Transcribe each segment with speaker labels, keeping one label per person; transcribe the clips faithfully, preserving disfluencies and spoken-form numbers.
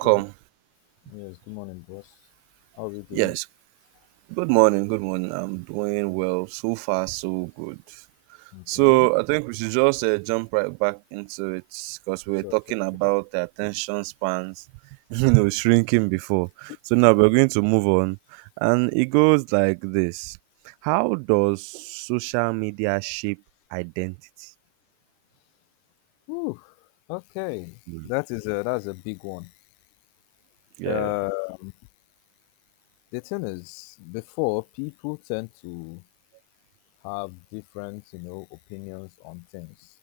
Speaker 1: Good, yes, good morning, boss. How are we doing?
Speaker 2: Yes. Good morning. Good morning. I'm doing well. So far, so good.
Speaker 1: Okay,
Speaker 2: So I think we should just uh, jump right back into it because we were
Speaker 1: sure, sure,
Speaker 2: talking
Speaker 1: sure.
Speaker 2: about the attention spans, you know, shrinking before. So now we're going to move on, and it goes like this: How does social media shape identity?
Speaker 1: Whew. Okay, that is a that's a big one.
Speaker 2: Yeah.
Speaker 1: Uh, the thing is, before people tend to have different, you know, opinions on things,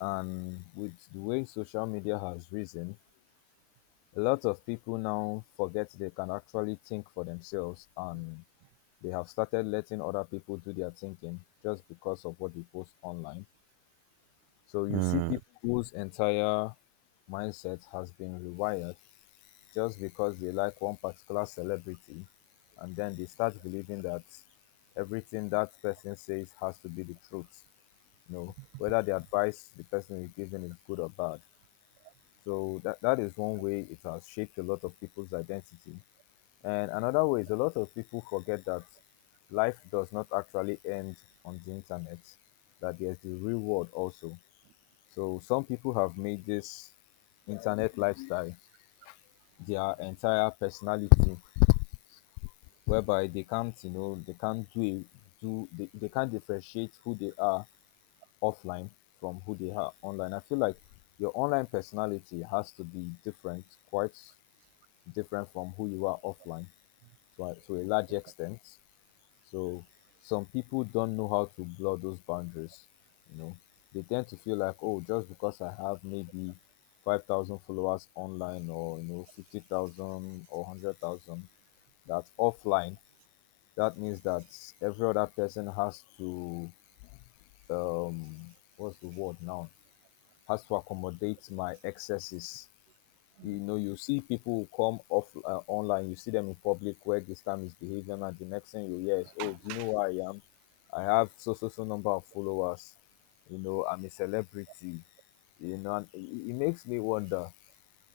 Speaker 1: and with the way social media has risen, a lot of people now forget they can actually think for themselves, and they have started letting other people do their thinking just because of what they post online. So you see
Speaker 2: Mm.
Speaker 1: people whose entire mindset has been rewired just because they like one particular celebrity, and then they start believing that everything that person says has to be the truth, you know, whether the advice the person is giving is good or bad. So that, that is one way it has shaped a lot of people's identity. And another way is a lot of people forget that life does not actually end on the internet, that there's the real world also. So some people have made this internet lifestyle their entire personality, whereby they can't, you know, they can't do a, do they, they can't differentiate who they are offline from who they are online. I feel like your online personality has to be different, quite different from who you are offline to a, to a large extent. So some people don't know how to blur those boundaries. You know, they tend to feel like, oh, just because I have maybe five thousand followers online, or you know, fifty thousand or hundred thousand, that's offline. That means that every other person has to, um, what's the word now? Has to accommodate my excesses. You know, you see people who come off uh, online, you see them in public where they start misbehaving, and the next thing you hear is, oh, do you know who I am? I have so so so number of followers, you know, I'm a celebrity, you know. And it, it makes me wonder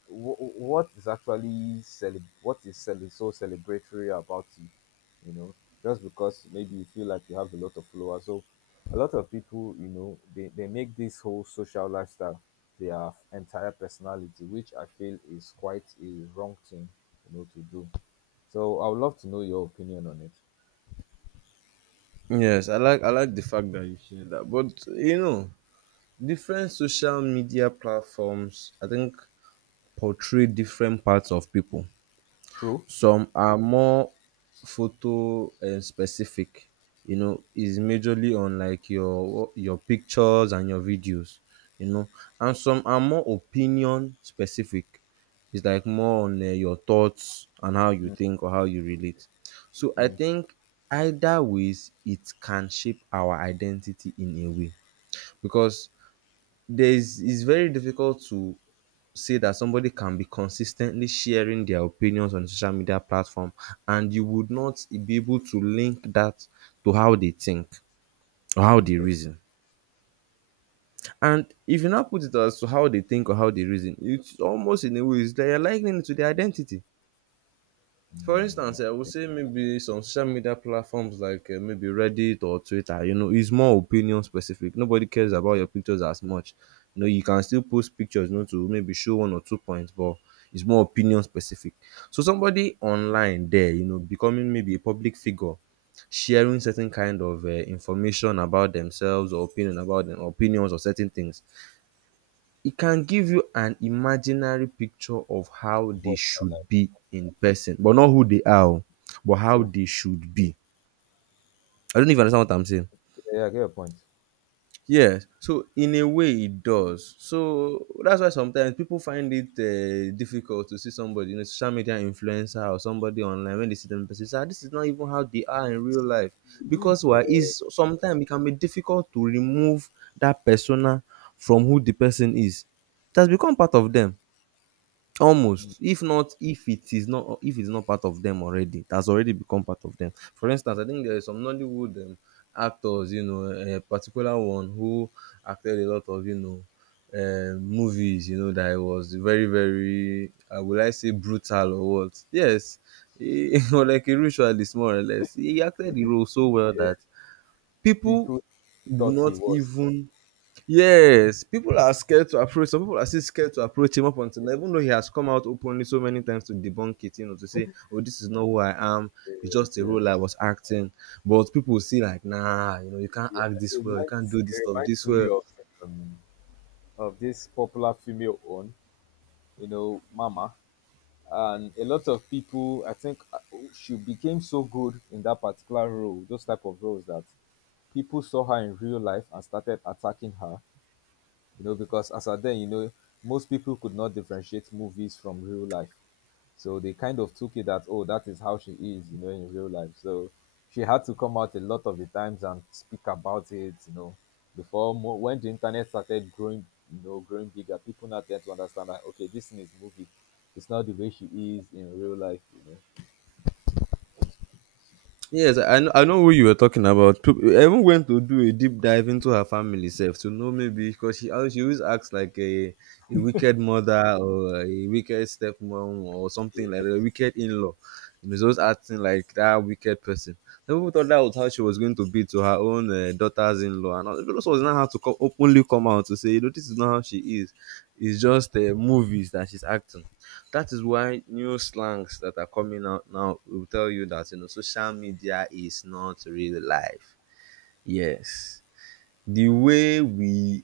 Speaker 1: wh- what is actually cele- what is cele- so celebratory about it. You know, just because maybe you feel like you have a lot of followers, so a lot of people, you know, they, they make this whole social lifestyle their entire personality, which I feel is quite a wrong thing, you know, to do. So I would love to know your opinion on it.
Speaker 2: Yes, I like I like the fact that you shared that. But you know, different social media platforms, I think portray different parts of people.
Speaker 1: True.
Speaker 2: Some are more photo um, specific, you know, is majorly on like your your pictures and your videos, you know, and some are more opinion specific. It's like more on uh, your thoughts and how you
Speaker 1: Mm.
Speaker 2: think or how you relate. So I
Speaker 1: Mm.
Speaker 2: think either ways it can shape our identity in a way because there's it's very difficult to say that somebody can be consistently sharing their opinions on a social media platform and you would not be able to link that to how they think or how they
Speaker 1: Okay.
Speaker 2: reason. And if you now put it as to how they think or how they reason, it's almost in a way it's like you're likening it to their identity. For
Speaker 1: Mm,
Speaker 2: instance,
Speaker 1: yeah.
Speaker 2: eh, I would
Speaker 1: Yeah.
Speaker 2: say maybe some social media platforms like uh, maybe Reddit or Twitter, you know, is more opinion specific. Nobody cares about your
Speaker 1: Yeah.
Speaker 2: pictures as much. You know, you can still post pictures, you know, to maybe show one or two points, but it's more opinion specific. So somebody online there, you know, becoming maybe a public figure, sharing certain kind of uh, information about themselves or opinion about them, opinions or certain things, it can give you an imaginary picture of how they
Speaker 1: But, uh, like,
Speaker 2: should be in person, but not who they are, oh, but how
Speaker 1: true.
Speaker 2: they should be. I don't even understand what I'm saying.
Speaker 1: Yeah, yeah, I get your point.
Speaker 2: Yes, so in a way it does. So that's why sometimes people find it uh, difficult to see somebody, you know, social media influencer or somebody online when they see them in person. Say, "Ah, this is not even how they are in real life." Because
Speaker 1: Yeah,
Speaker 2: why is sometimes it can be difficult to remove that persona from who the person is. It has become part of them. Almost if not if it is not if it's not part of them already, it has already become part of them. For instance, I think there is some Nollywood um, actors, you know, a particular one who acted a lot of, you know, um, movies, you know, that was very very I will, i say brutal or what? Yes, he, or like a ritualist, more or less. He acted the role so well
Speaker 1: yeah,
Speaker 2: that people
Speaker 1: people
Speaker 2: do
Speaker 1: thought he
Speaker 2: not
Speaker 1: was.
Speaker 2: even — yes, people are scared to approach — some people are still scared to approach him up until now, even though he has come out openly so many times to debunk it, you know, to say, "Oh, this is not who I am, it's just
Speaker 1: Yes,
Speaker 2: a role I
Speaker 1: yes.
Speaker 2: was acting." But people will see like, nah, you know, you can't
Speaker 1: Yeah,
Speaker 2: act
Speaker 1: it
Speaker 2: this well, you can't
Speaker 1: reminds,
Speaker 2: do this
Speaker 1: it
Speaker 2: stuff
Speaker 1: reminds
Speaker 2: this
Speaker 1: me
Speaker 2: well.
Speaker 1: of um, of this popular female own, you know, Mama. And a lot of people, I think, uh, she became so good in that particular role, those type of roles, that people saw her in real life and started attacking her, you know, because as at then, you know, most people could not differentiate movies from real life. So they kind of took it that, oh, that is how she is, you know, in real life. So she had to come out a lot of the times and speak about it, you know, before mo- when the internet started growing, you know, growing bigger, people now tend to understand that, okay, this thing is movie. It's not the way she is in real life, you know.
Speaker 2: Yes, I know I know who you were talking about. Peop- I even went to do a deep dive into her family self to know maybe because she always she always acts like a, a wicked mother or a wicked stepmom or something like
Speaker 1: Yes.
Speaker 2: that, a wicked in law. He was just acting like that wicked person. Some people thought that was how she was going to be to her own uh, daughters-in-law, and all- those was not how to come, openly come out to say, you know, this is not how she is. It's just uh, movies that she's acting. That is why new slangs that are coming out now will tell you that you know social media is not real life. Yes, the way we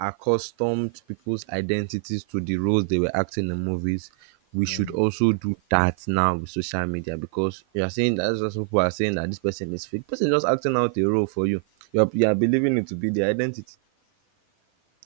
Speaker 2: accustomed people's identities to the roles they were acting in movies, we should
Speaker 1: Mm,
Speaker 2: also do that now with social media, because you are saying that — that's what people are saying — that this person is fake. Person is just acting out a role for you. You are, you are believing it to be their identity.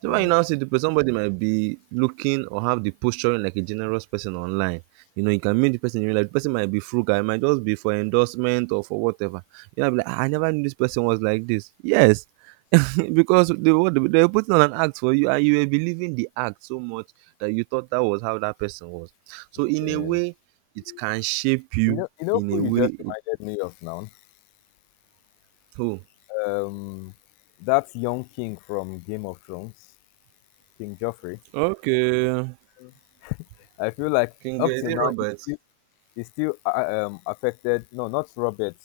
Speaker 2: So when you now
Speaker 1: yes,
Speaker 2: see the person, somebody might be looking or have the posturing like a generous person online. You know, you can meet the person in real life. The person might be frugal. It might just be for endorsement or for whatever. You know, be like, "Ah, I never knew this person was like this." Yes, because they were they were putting on an act for you, and you were believing the act so much that you thought that was how that person was. So in a
Speaker 1: yes.
Speaker 2: way, it can shape
Speaker 1: You
Speaker 2: you.
Speaker 1: know, you know
Speaker 2: In a
Speaker 1: who you just
Speaker 2: way, it,
Speaker 1: reminded me of now?
Speaker 2: oh,
Speaker 1: Um, that young king from Game of Thrones, King Joffrey.
Speaker 2: okay,
Speaker 1: I feel like
Speaker 2: King,
Speaker 1: up
Speaker 2: is
Speaker 1: till
Speaker 2: it
Speaker 1: now, it's
Speaker 2: Robert?
Speaker 1: still. Is still uh, um, affected. No, not Robert,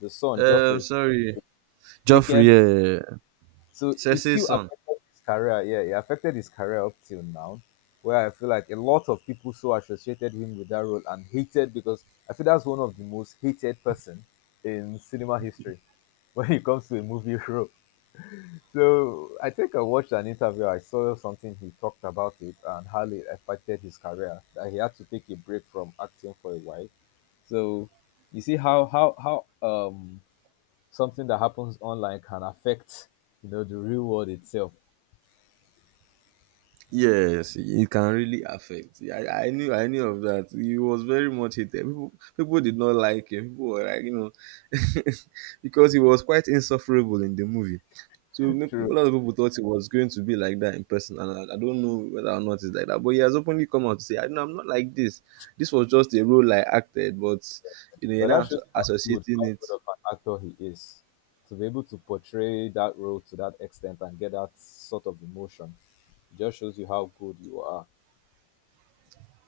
Speaker 1: the son,
Speaker 2: Um,
Speaker 1: Joffrey.
Speaker 2: sorry, Joffrey.
Speaker 1: Wicked.
Speaker 2: Yeah. yeah, yeah.
Speaker 1: So it still
Speaker 2: Cesse's son.
Speaker 1: affected his career. Yeah, it affected his career up till now, where I feel like a lot of people so associated him with that role and hated because I feel that's one of the most hated person in cinema history when it comes to a movie role. So I think I watched an interview. I saw something he talked about it and how it affected his career. That he had to take a break from acting for a while. So you see how how how um something that happens online can affect, you know, the real world itself.
Speaker 2: Yes, it can really affect. I, I knew I knew of that. He was very much hated. People people did not like him. People were like, you know, because he was quite insufferable in the movie. So m- a
Speaker 1: True.
Speaker 2: lot of people thought he was going to be like that in person, and I, I don't know whether or not it's like that. But he has openly come out to say, "I know I'm not like this. This was just a role I acted, but you know, you're
Speaker 1: But
Speaker 2: now
Speaker 1: that
Speaker 2: asso-
Speaker 1: shows how good,
Speaker 2: associating
Speaker 1: how good
Speaker 2: it."
Speaker 1: of an actor he is to be able to portray that role to that extent and get that sort of emotion. Just shows you how good you are.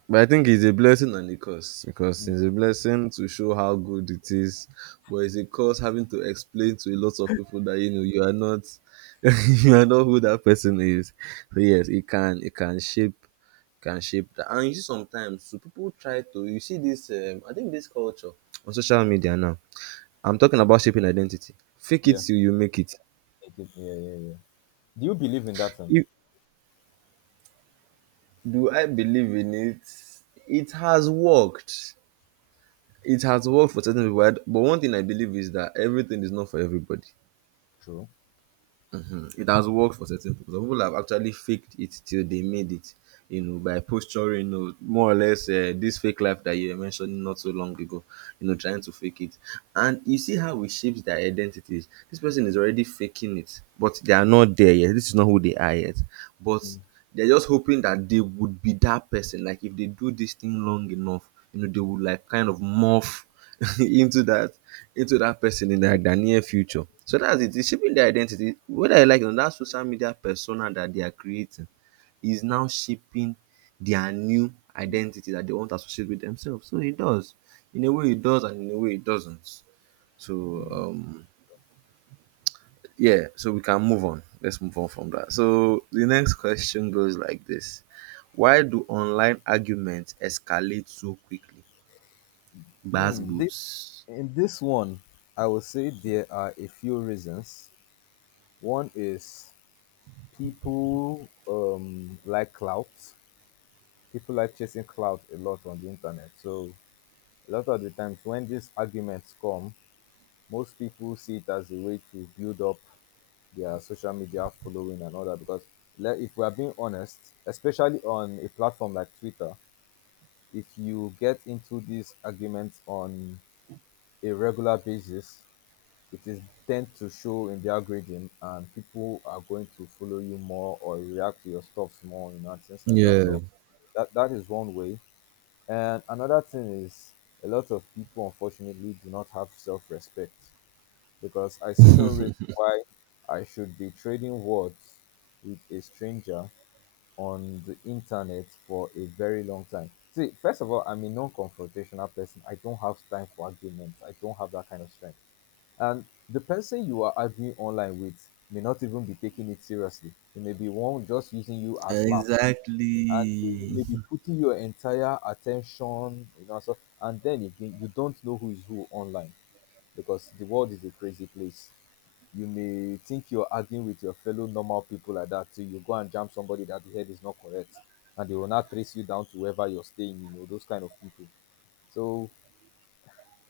Speaker 2: But I think it's a blessing and a curse because
Speaker 1: Mm.
Speaker 2: it's a blessing to show how good it is, but it's a curse having to explain to a lot of people that you know you are not you are not who that person is. So yes, it can it can shape — can shape that. And you see sometimes so people try to — you see this um, I think this culture on social media now. I'm talking about shaping identity. Fake it
Speaker 1: Yeah,
Speaker 2: till you make it.
Speaker 1: make it- yeah, yeah, yeah. Do you believe in that? Thing?
Speaker 2: If, do I believe in it? It has worked It has worked for certain people, I d- but one thing I believe is that everything is not for everybody.
Speaker 1: True.
Speaker 2: Mm, it has worked for certain people. Some people have actually faked it till they made it, you know, by posturing, you know, more or less uh, this fake life that you were mentioning not so long ago, you know, trying to fake it. And you see how it shapes their identities. This person is already faking it, but they are not there yet. This is not who they are yet. But
Speaker 1: Mm.
Speaker 2: they're just hoping that they would be that person. Like if they do this thing long enough, you know, they would like kind of morph into that into that person in the, like, the near future. So that's it. It's shaping their identity. Whether I like it or not, that social media persona that they are creating is now shaping their new identity that they want to associate with themselves. So it does. In a way it does and in a way it doesn't. So um yeah, so we can move on. Let's move on from that. So the next question goes like this. Why do online arguments escalate so quickly? Bass
Speaker 1: Hmm. This,
Speaker 2: boost.
Speaker 1: in this one, I would say there are a few reasons. One is people um like clout, people like chasing clout a lot on the internet. So a lot of the times when these arguments come, most people see it as a way to build up their social media following and all that, because le- if we are being honest, especially on a platform like Twitter, if you get into these arguments on a regular basis, it is tend to show in the algorithm, and people are going to follow you more or react to your stuff more, you know, and things like that. So that, that is one way. And another thing is a lot of people unfortunately do not have self-respect, because I see no reason why I should be trading words with a stranger on the internet for a very long time. See, first of all, I'm a non-confrontational person. I don't have time for arguments. I don't have that kind of strength. And the person you are arguing online with may not even be taking it seriously. It may be one just using you as laughs. And you
Speaker 2: Exactly.
Speaker 1: may be putting your entire attention, you know. So, and then again, you don't know who is who online, because the world is a crazy place. You may think you're arguing with your fellow normal people like that till you go and jam somebody that the head is not correct, and they will not trace you down to wherever you're staying, you know, those kind of people. So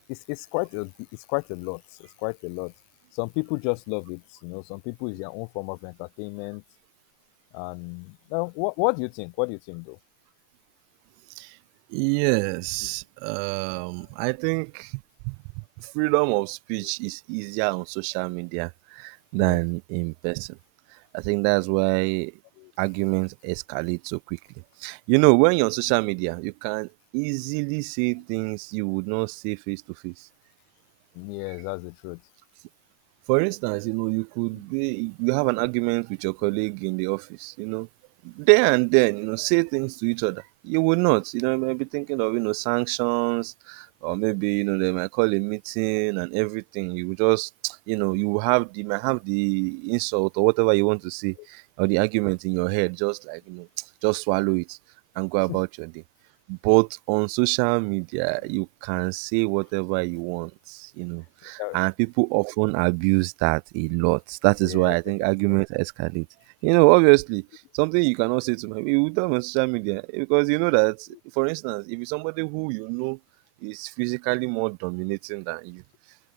Speaker 1: it's it's quite a it's quite a lot. It's quite a lot. Some people just love it, you know. Some people is their own form of entertainment. And now, what what do you think? What do you think, though?
Speaker 2: Yes. Um, I think freedom of speech is easier on social media
Speaker 1: Yeah,
Speaker 2: than in person. I think that's why arguments escalate so quickly. You know, when you're on social media, you can easily say things you would not say face to face.
Speaker 1: yes, that's the truth.
Speaker 2: For instance, you know, you could be you have an argument with your colleague in the office, you know, there and then, you know, say things to each other. You will not, you know, you might be thinking of, you know, sanctions or maybe, you know, they might call a meeting and everything. You will just, you know, you will have the you might have the insult or whatever you want to say or the argument in your head, just like, you know, just swallow it and go about your day. But on social media, you can say whatever you want, you know,
Speaker 1: Uh,
Speaker 2: and people often abuse that a lot. That is
Speaker 1: yeah,
Speaker 2: why I think arguments escalate. You know, obviously, something you cannot say to my — you will tell on social media because you know that, for instance, if it's somebody who you know is physically more dominating than you,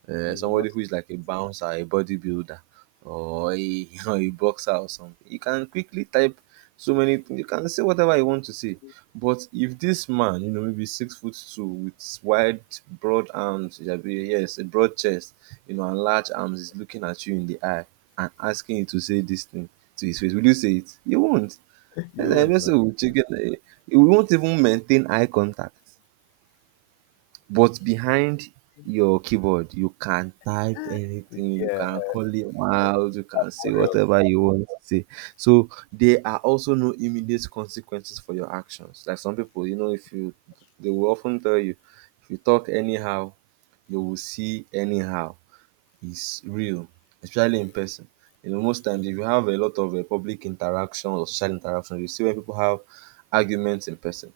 Speaker 2: uh,
Speaker 1: you will not,
Speaker 2: somebody who is like a bouncer, a bodybuilder, or a, or a boxer or something. You can quickly type so many things. You can say whatever you want to say. But if this man, you know, maybe six foot two with wide, broad arms, that be yes, a broad chest, you know, and large arms is looking at you in the eye and asking you to say this thing to his face, will you say it? You won't. And
Speaker 1: you
Speaker 2: the
Speaker 1: won't, no.
Speaker 2: person who will check it. eh, You won't even maintain eye contact. But behind your keyboard, you can type anything, you
Speaker 1: Yeah,
Speaker 2: can call him out, you can say
Speaker 1: warriors.
Speaker 2: whatever you want to say. So there are also no immediate consequences for your actions. Like some people, you know, if you they will often tell you, if you talk anyhow, you will see anyhow is real, especially in person. You know, most times if you have a lot of uh, public interaction or social interaction, you see when people have arguments in person.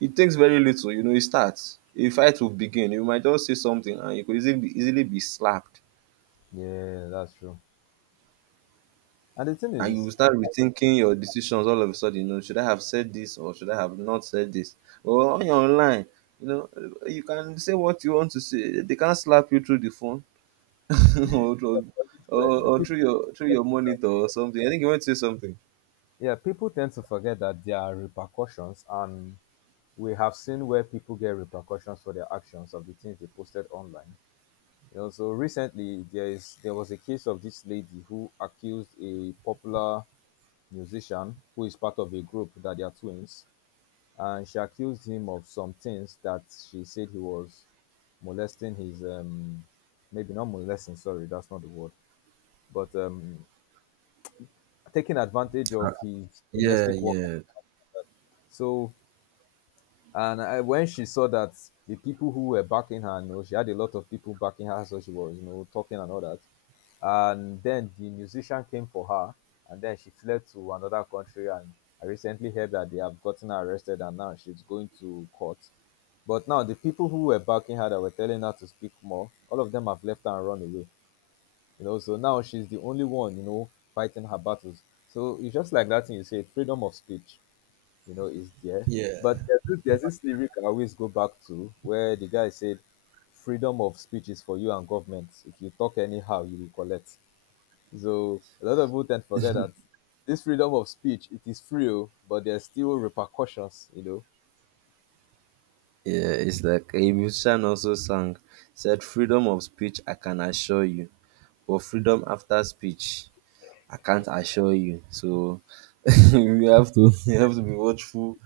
Speaker 2: It takes very little, you know, it starts. A fight will begin. You might just say something and you could easily be, easily be slapped.
Speaker 1: Yeah, that's true. And the thing
Speaker 2: And you will
Speaker 1: is,
Speaker 2: start rethinking your decisions all of a sudden. You know, should I have said this or should I have not said this? Or on your online, you know, you can say what you want to say. They can't slap you through the phone. or, or,
Speaker 1: but- but you know, eh,
Speaker 2: or or
Speaker 1: people,
Speaker 2: through your through your monitor or something. I think you want to say something.
Speaker 1: yeah, people tend to forget that there are repercussions, and we have seen where people get repercussions for their actions of the things they posted online. You know, so recently there is there was a case of this lady who accused a popular musician who is part of a group that they are twins, and she accused him of some things that she said he was molesting his um maybe not molesting, sorry, that's not the word, but um taking advantage of his
Speaker 2: Yeah,
Speaker 1: domestic work.
Speaker 2: yeah,
Speaker 1: So, and I, when she saw that, the people who were backing her, you know, she had a lot of people backing her, so she was, you know, talking and all that. And then the musician came for her, and then she fled to another country. And I recently heard that they have gotten her arrested, and now she's going to court. But now the people who were backing her that were telling her to speak more, all of them have left her and run away. You know, so now she's the only one, you know, fighting her battles. So it's just like that thing you say, freedom of speech, you know, is there.
Speaker 2: yeah.
Speaker 1: But there's this, there's this lyric I always go back to where the guy said, "Freedom of speech is for you and government. If you talk anyhow, you will collect." So a lot of people tend to forget that this freedom of speech, it is free, oh, but there's still repercussions. You know,
Speaker 2: Yeah, it's like a musician also sang, said, "Freedom of speech, I can assure you, but freedom after speech, I can't assure you." So we have to we have to be watchful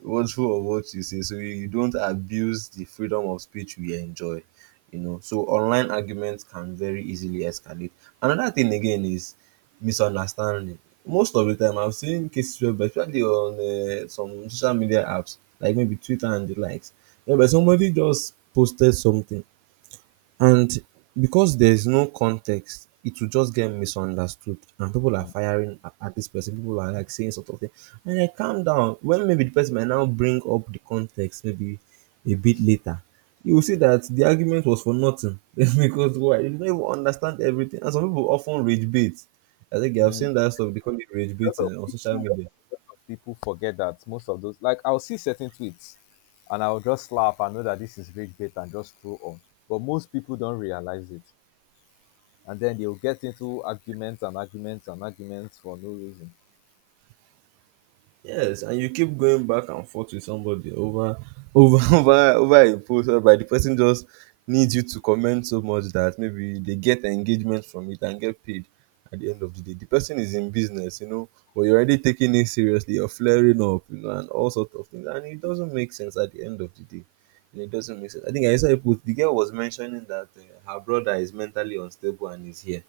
Speaker 2: watchful of what you say so you don't abuse the freedom of speech we enjoy. You know, so online arguments can very easily escalate. Another thing again is misunderstanding. Most of the time I've seen cases where, especially on uh, some social media apps like maybe Twitter and the likes, where somebody just posted something, and because there's no context, it will just get misunderstood, and people are firing a- at this person. People are like saying sort of thing, and I calm down. When maybe the person might now bring up the context, maybe a bit later, you will see that the argument was for nothing, because why? You don't even understand everything. And some people often rage bait. I think I've
Speaker 1: mm.
Speaker 2: seen that stuff. They call it rage
Speaker 1: a lot
Speaker 2: baiting
Speaker 1: of
Speaker 2: on social
Speaker 1: people
Speaker 2: media.
Speaker 1: a lot of people forget that most of those, like I'll see certain tweets and I'll just laugh and know that this is clickbait and just scroll on. But most people don't realize it, and then they'll get into arguments and arguments and arguments for no reason.
Speaker 2: Yes, and you keep going back and forth with somebody over over over over a post whereby the person just needs you to comment so much that maybe they get engagement from it and get paid at the end of the day. The person is in business, you know, but you're already taking it seriously, you're flaring up, you know, and all sorts of things. And it doesn't make sense at the end of the day. And it doesn't make sense. I think I saw a post the girl was mentioning that uh, her brother is mentally unstable and is here.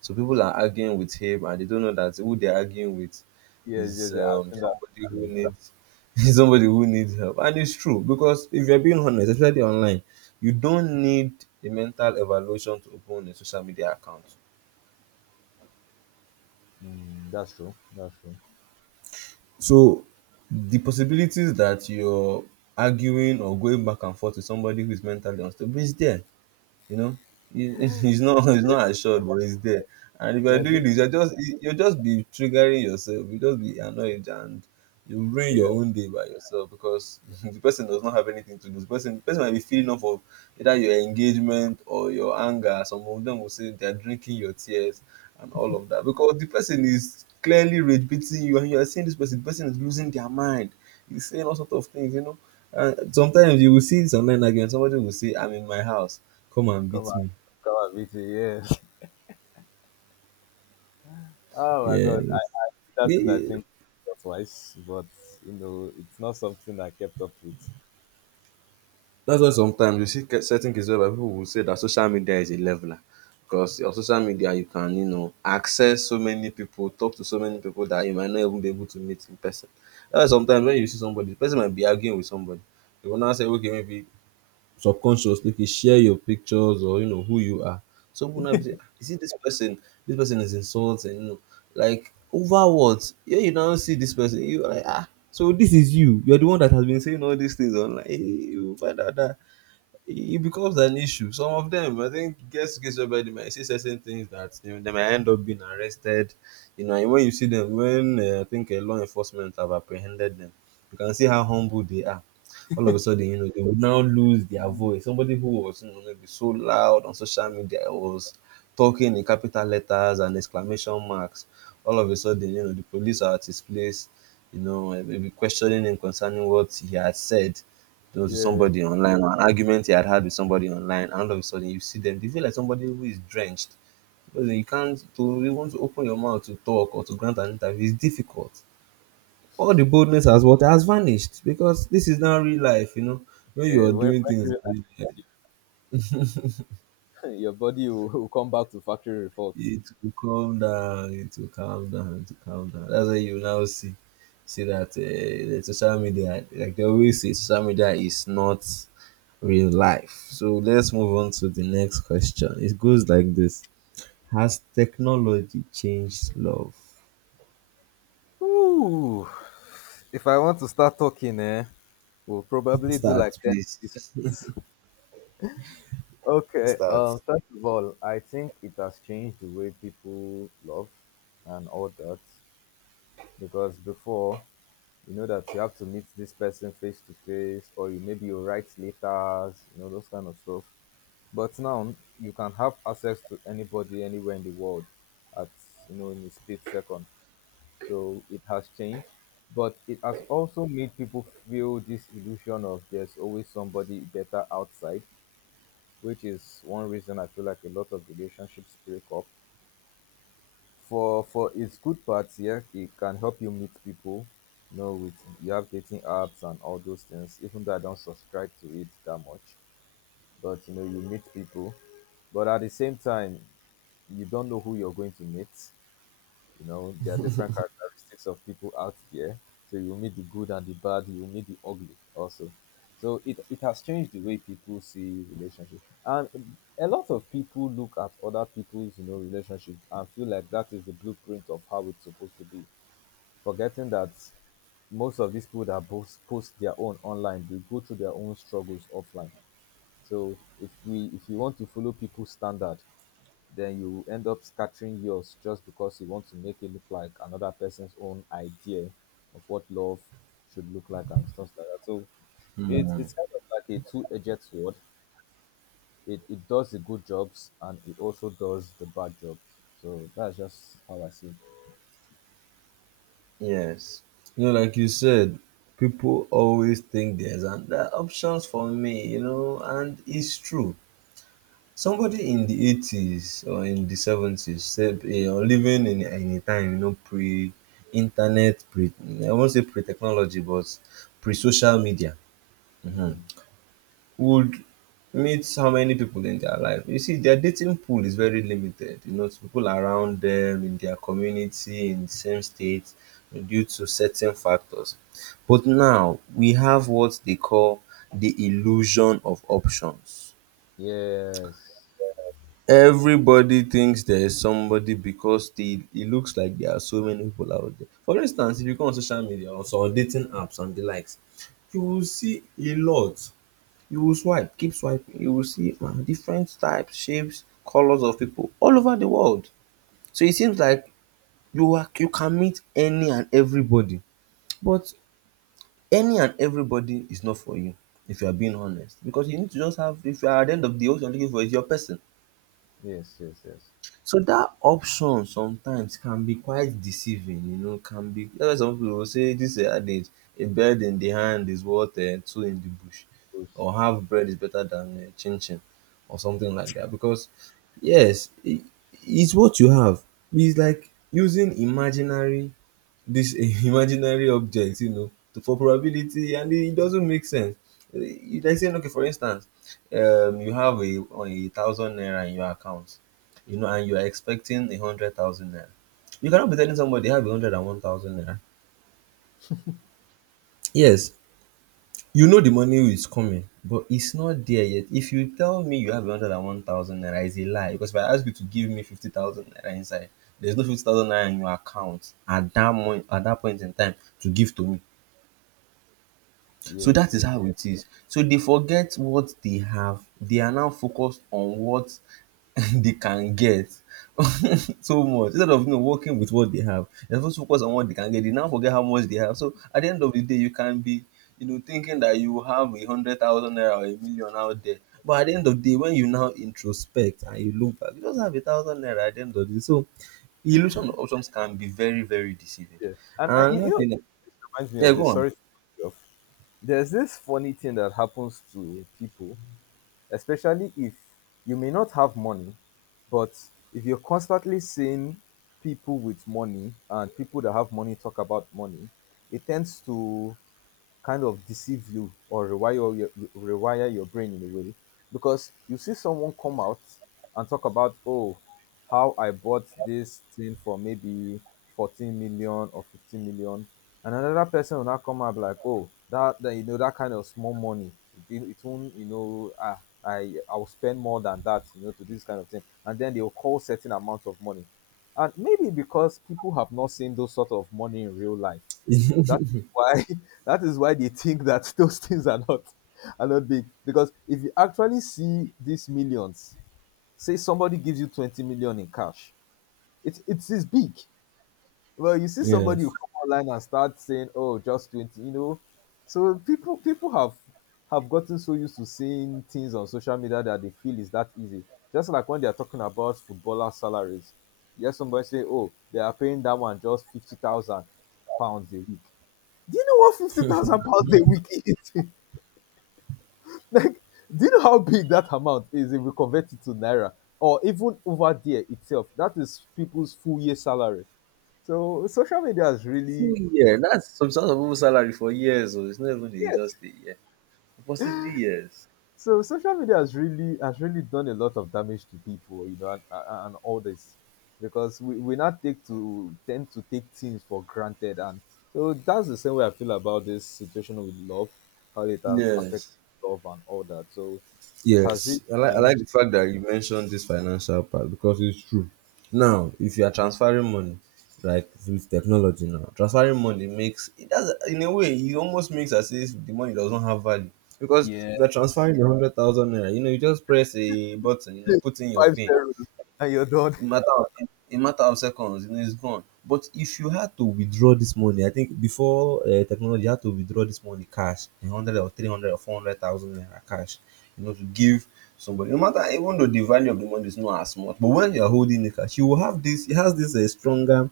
Speaker 2: So people are arguing with him, and they don't know that who they're arguing with
Speaker 1: Yes,
Speaker 2: is
Speaker 1: yes, yes. I've
Speaker 2: um,
Speaker 1: seen that
Speaker 2: somebody
Speaker 1: too
Speaker 2: who
Speaker 1: before.
Speaker 2: needs is somebody who needs help. And it's true because if you're being honest, especially online, you don't need a mental evaluation to open a social media account.
Speaker 1: Mm, that's true. That's true.
Speaker 2: So the possibilities that you're arguing or going back and forth with somebody who is mentally unstable is there. You know, it, it's not it's not assured but it's there. And if you're
Speaker 1: There's
Speaker 2: doing
Speaker 1: this,
Speaker 2: this, you're just you'll just be triggering yourself, you just be annoyed, and you ruin
Speaker 1: yeah.
Speaker 2: your own day by yourself because the person does not have anything to do. The person the person might be feeling off of either your engagement or your anger. Some of them will say they're drinking your tears and all of that, because the person is clearly rage beating you, and you are seeing this person, the person is losing their mind, he's saying all sorts of things, you know. And sometimes you will see this online argument, somebody will say, "I'm in my house, come and
Speaker 1: Come
Speaker 2: beat
Speaker 1: on,
Speaker 2: me."
Speaker 1: come on, B T. Yes. Oh my
Speaker 2: Yes.
Speaker 1: God, I did that
Speaker 2: Yeah,
Speaker 1: thing. I
Speaker 2: yeah.
Speaker 1: think or twice, but you know, it's not something I kept up with.
Speaker 2: That's why sometimes you see ca- certain cases where people will say that social media is a leveler. Because on social media, you can, you know, access so many people, talk to so many people that you might not even be able to meet in person. That's why sometimes when you see somebody, the person might be arguing with somebody. You will now say, okay, maybe subconsciously, okay, share your pictures or you know who you are. Some people now be say, "Ah, you see this person, this person is insulting, you know, like over what?" Yeah, you now see this person, you are like, ah. So this is you. You are the one that has been saying all these things online. Hey, you find out that it becomes an issue. Some of them, I think, gets to case whereby they might say certain things that, you know, they might end up being arrested. You know, and when you see them, when uh, I think uh, law enforcement have apprehended them, you can see how humble they are. All of a sudden, you know, they would now lose their voice. Somebody who was, you know, maybe so loud on social media was talking in capital letters and exclamation marks. All of a sudden, you know, the police are at his place, you know, and maybe questioning him concerning what he had said, you know, to
Speaker 1: Yeah,
Speaker 2: somebody online, or an argument he had had with somebody online, and all of a sudden you see them, they feel like somebody who is drenched. Because you can't to you want to open your mouth to talk or to grant an interview is difficult. All the boldness has what has vanished because this is now real life, you know. When you
Speaker 1: yeah.
Speaker 2: are
Speaker 1: When, when
Speaker 2: doing
Speaker 1: you
Speaker 2: things,
Speaker 1: realize you, your body will, will come back to factory report.
Speaker 2: it will calm down. It will calm down. It will calm down. That's why you now see see that uh, the social media, like they always say, social media is not real life. So let's move on to the next question. It goes like this: has technology changed love?
Speaker 1: Ooh. If I want to start talking, eh, we'll probably do like
Speaker 2: Start,
Speaker 1: ten
Speaker 2: please.
Speaker 1: episodes. Okay,
Speaker 2: Start.
Speaker 1: uh, first of all, I think it has changed the way people love and all that, because before, you know that you have to meet this person face to face, or you maybe you write letters, you know those kind of stuff. But now you can have access to anybody anywhere in the world at you know in a split second. So it has changed, but it has also made people feel this illusion of there's always somebody better outside, which is one reason I feel like a lot of relationships break up. For for its good parts, yeah, it can help you meet people. You know, with you have dating apps and all those things. Even though I don't subscribe to it that much, but you know, you meet people. But at the same time, you don't know who you're going to meet. You know, there are different characteristics of people out there. So you will meet the good and the bad, you will meet the ugly also. So it, it has changed the way people see relationships. And a lot of people look at other people's, you know, relationships and feel like that is the blueprint of how it's supposed to be. Forgetting that most of these people that both post their own online, they go through their own struggles offline. So if we if you want to follow people's standard, then you end up scattering yours just because you want to make it look like another person's own idea of what love should look like and stuff like that. So it,
Speaker 2: Hmm.
Speaker 1: it's kind of like a two edged sword. It, it does the good jobs and it also does the bad job. So that's just how I see it.
Speaker 2: Yes. You know, like you said, people always think there's an, there are options for me, you know, and it's true. Somebody in the eighties or in the seventies said, eh, or living in any time, you know, pre internet, pre, I won't say pre technology, but pre social media, hmm,
Speaker 1: Mm.
Speaker 2: would meet how many people in their life. You see, their dating pool is very limited, you know, to people around them, in their community, in the same state, due to certain factors. But now we have what they call the illusion of options.
Speaker 1: Yes,
Speaker 2: Everybody thinks there is somebody because they it looks like there are so many people out there. For instance, if you go on social media or some dating apps and the likes, you will see a lot. You will swipe, keep swiping, you will see um different types, shapes, colours of people all over the world. So it seems like you are you can meet any and everybody, but any and everybody is not for you if you are being honest, because you need to just have if you are at the end of the day what you are looking for is your person.
Speaker 1: yes, yes, yes.
Speaker 2: So that option sometimes can be quite deceiving, you know, can be. That's why some people will say this uh, adage, a bird in the hand is worth uh, two in the bush, or
Speaker 1: Push.
Speaker 2: half bread is better than uh, chin chin, or something like that. Because yes, I it's what you have. It's like using imaginary this imaginary object, you know, to, for probability, and it doesn't make sense. You like saying, okay, for instance, um, you have a, a thousand naira in your account, you know, and you are expecting a hundred thousand naira. You cannot be telling somebody they have a hundred and one thousand naira. Yes, you know the money is coming, but it's not there yet. If you tell me you have a hundred and one thousand naira, it's a lie. Because if I ask you to give me fifty thousand naira inside, there's no fifty thousand naira in your account at that point at that point in time to give to me. So
Speaker 1: Yes,
Speaker 2: that is
Speaker 1: yes.
Speaker 2: how it is. So they forget what they have. They are now focused on what they can get so much. Instead of, you know, working with what they have, they're supposed to focus on what they can get. They now forget how much they have. So at the end of the day, you can be, you know, thinking that you have a hundred thousand naira or a million out there. But at the end of the day, when you now introspect and you look back, you just have a thousand naira at the end of the day. So the illusion of options can be very, very deceiving.
Speaker 1: Yeah. And uh,
Speaker 2: And
Speaker 1: you, you
Speaker 2: another
Speaker 1: know,
Speaker 2: thing,
Speaker 1: it reminds me
Speaker 2: yeah,
Speaker 1: of
Speaker 2: go
Speaker 1: this.
Speaker 2: on.
Speaker 1: Sorry to cut you off. There's this funny thing that happens to people, especially if you may not have money, but if you're constantly seeing people with money and people that have money talk about money, it tends to kind of deceive you or rewire your, you- rewire your brain in a way because you see someone come out and talk about, oh, how I bought this thing for maybe fourteen million or fifteen million, and another person will now come out like, oh, that, that you know that kind of small money, it, didn't- it won't, you know ah, i i will spend more than that, you know to this kind of thing, and then they will call certain amount of money. And maybe because people have not seen those sort of money in real life, that is why that is why they think that those things are not are not big. Because if you actually see these millions, say somebody gives you twenty million in cash, it it is big. Well, you see somebody
Speaker 2: Yes.
Speaker 1: who come online and start saying, "Oh, just twenty," you know. So people people have have gotten so used to seeing things on social media that they feel is that easy. Just like when they are talking about footballer salaries. Yes, somebody say, "Oh, they are paying that one just fifty thousand pounds a week." Do you know what fifty thousand pounds a week is? Like, do you know how big that amount is if we convert it to naira or even over there itself? That is people's full year salary. So social media has
Speaker 2: Full
Speaker 1: really
Speaker 2: year. That's some sort of people salary for years. Oh, it's not even a,
Speaker 1: Yes.
Speaker 2: just a year. Possibly years.
Speaker 1: So social media has really has really done a lot of damage to people, you know, and, and and all this because we we not take to tend to take things for granted, and so that's the same way I feel about this situation with love, how it has affected
Speaker 2: Yes,
Speaker 1: love and all that. So it has
Speaker 2: yes.
Speaker 1: really
Speaker 2: I like I like the
Speaker 1: changed.
Speaker 2: fact that you mentioned this financial part because it's true. Now, if you are transferring money, like with technology now, transferring money makes it, does in a way, it almost makes as if the money does not have value because
Speaker 1: Yeah.
Speaker 2: if you are transferring a hundred thousand naira, you know, you just press a button, you know, put in your
Speaker 1: Five
Speaker 2: pin,
Speaker 1: zeros and you're done.
Speaker 2: in matter of in matter of seconds, you know, it's gone. But if you had to withdraw this money, I think before uh, technology, you had to withdraw this money cash, a hundred or three hundred or four hundred thousand naira cash, you know, to give somebody. No matter, even though the value of the money is not as much, but when you are holding the cash, you will have this. It has this uh, stronger,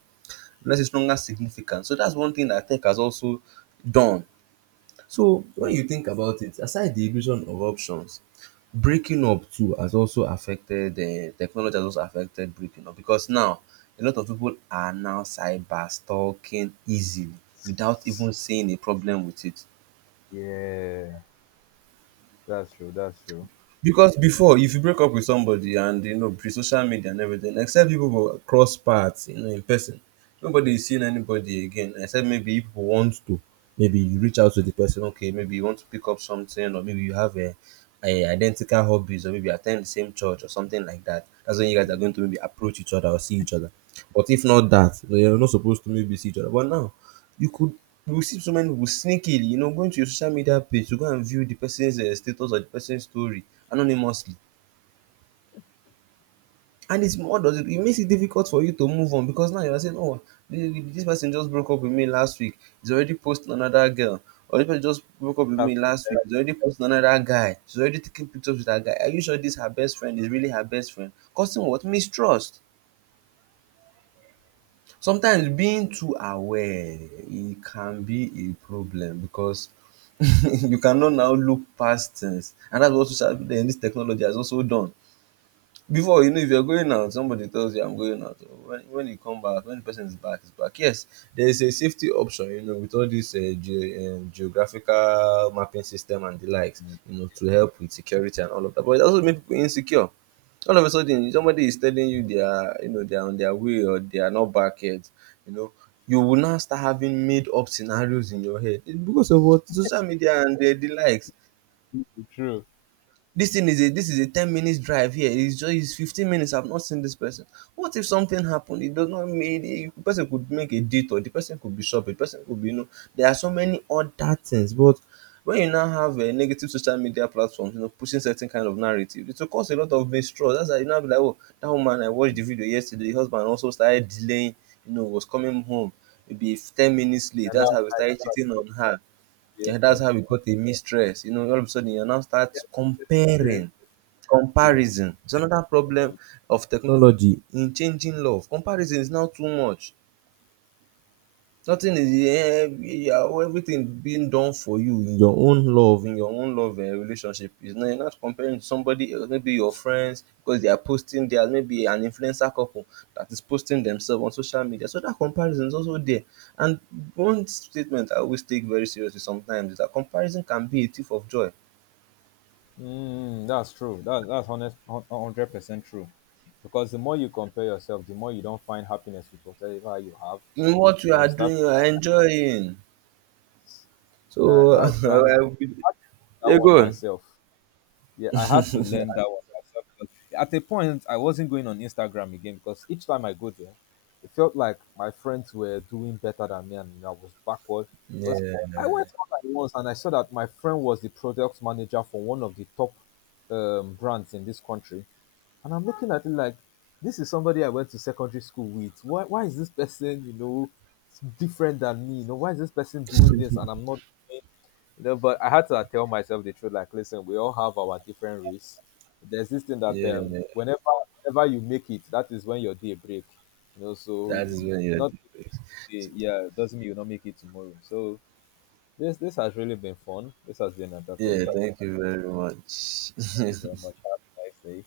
Speaker 2: let's say, stronger significance. So that's one thing that tech has also done. So when
Speaker 1: Mm,
Speaker 2: you think about it, aside the illusion of options, breaking up too has also affected, um technology has also affected breaking up because now a lot of people are now cyber stalking easily without even seeing a problem with it.
Speaker 1: yeah, that's true. That's true.
Speaker 2: Because before, if you break up with somebody, and you know pre social media and everything, except people will cross paths, you know, in person, nobody is seeing anybody again. Except maybe if people want to, maybe you reach out to the person. Okay, maybe you want to pick up something, or maybe you have a, a identical hobbies, or maybe you attend the same church or something like that. That's when you guys are going to maybe approach each other or see each other. But if not that, well, you're not supposed to maybe see each other. But now, you could you will see so many people sneakily, you know, going to your social media page to go and view the person's uh, status or the person's story anonymously. And it's, what does it, it makes it difficult for you to move on because now you are saying, oh, thi- this person just broke up with me last week. He's already posting another girl. Or this person just broke up with
Speaker 1: That's
Speaker 2: me last week. He's already posting another guy. He's already taking pictures with that guy. Are you sure this her best friend is really her best friend? Causing what? Mistrust. Sometimes being too aware, e can be a problem because you cannot now look past things, and that's what social, um this technology has also done. Before, you know, if you are going out, somebody tells you I'm going out, oh, when when you come back, when the person is back is back. Yes, there is a safety option, you know, with all this um geo, um geographical mapping system and the likes, you know, to help with security and all of that, but it also make people insecure. All of a sudden somebody is telling you they are, you know, they are on their way or they are not back yet, you know, you will now start having made up scenarios in your head. It's because of what social media and um the likes.
Speaker 1: true.
Speaker 2: This thing is a this is a ten minutes drive here, it's just, it's fifteen minutes, I've not seen this person, what if something happened? It does not mean, eh, the person could make a detour, the person could be shopping, the person could be, you know, there are so many other things. But when you now have a negative social media platforms, you know, pushing certain kind of narrative, it will cause a lot of mistrust. That's why you now be like, oh, that woman I watched the video yesterday, the husband also started delaying, you know, was coming home maybe ten minutes late,
Speaker 1: And
Speaker 2: that's
Speaker 1: that's,
Speaker 2: how we started cheating on her.
Speaker 1: yeah,
Speaker 2: Yeah,
Speaker 1: yeah.
Speaker 2: that's how we got a mistress. You know, all of a sudden you now start
Speaker 1: Yes, yes, spirit.
Speaker 2: comparing.
Speaker 1: Yeah,
Speaker 2: Comparison. It's another problem
Speaker 1: so-
Speaker 2: of technology in changing love. Comparison is now too much. Nothing is, eh, your everything being done for you in your own love in your own love um relationship is not, you're not comparing to somebody else, maybe your friends, because they are posting, they are maybe an influencer couple that is posting themselves on social media, so that comparison is also there. And one statement I always take very seriously sometimes is that comparison can be a thief of joy
Speaker 1: Mm, that's true. That, that's honest, hun- hundred percent true. Because the more you compare yourself, the more you don't find happiness with whatever you have,
Speaker 2: in what you
Speaker 1: and
Speaker 2: are
Speaker 1: you start.
Speaker 2: doing, you are enjoying. So
Speaker 1: That, that's true. And
Speaker 2: I will be-
Speaker 1: I had that
Speaker 2: yeah,
Speaker 1: one
Speaker 2: go on.
Speaker 1: myself. Yeah, I had to learn that one myself, because at a point, I wasn't going on Instagram again because each time I go there, it felt like my friends were doing better than me and I was backward. Because
Speaker 2: Yeah,
Speaker 1: I went online once and I saw that my friend was the product manager for one of the top um, brands in this country. And I'm looking at it like, this is somebody I went to secondary school with. Why, why is this person, you know, different than me? You know, why is this person doing this and I'm not, you know but I had to, like, tell myself the truth, like, listen, we all have our different risks. There's this thing that um
Speaker 2: yeah,
Speaker 1: whenever whenever you make it, that is when your day break, you know, so
Speaker 2: that
Speaker 1: you,
Speaker 2: is when you're
Speaker 1: not making
Speaker 2: depressed.
Speaker 1: it today, yeah, doesn't mean you not make it tomorrow. So this this has really been fun, this has been
Speaker 2: Yeah,
Speaker 1: entertaining.
Speaker 2: thank you very
Speaker 1: Thank you
Speaker 2: much.
Speaker 1: very much, have a nice day.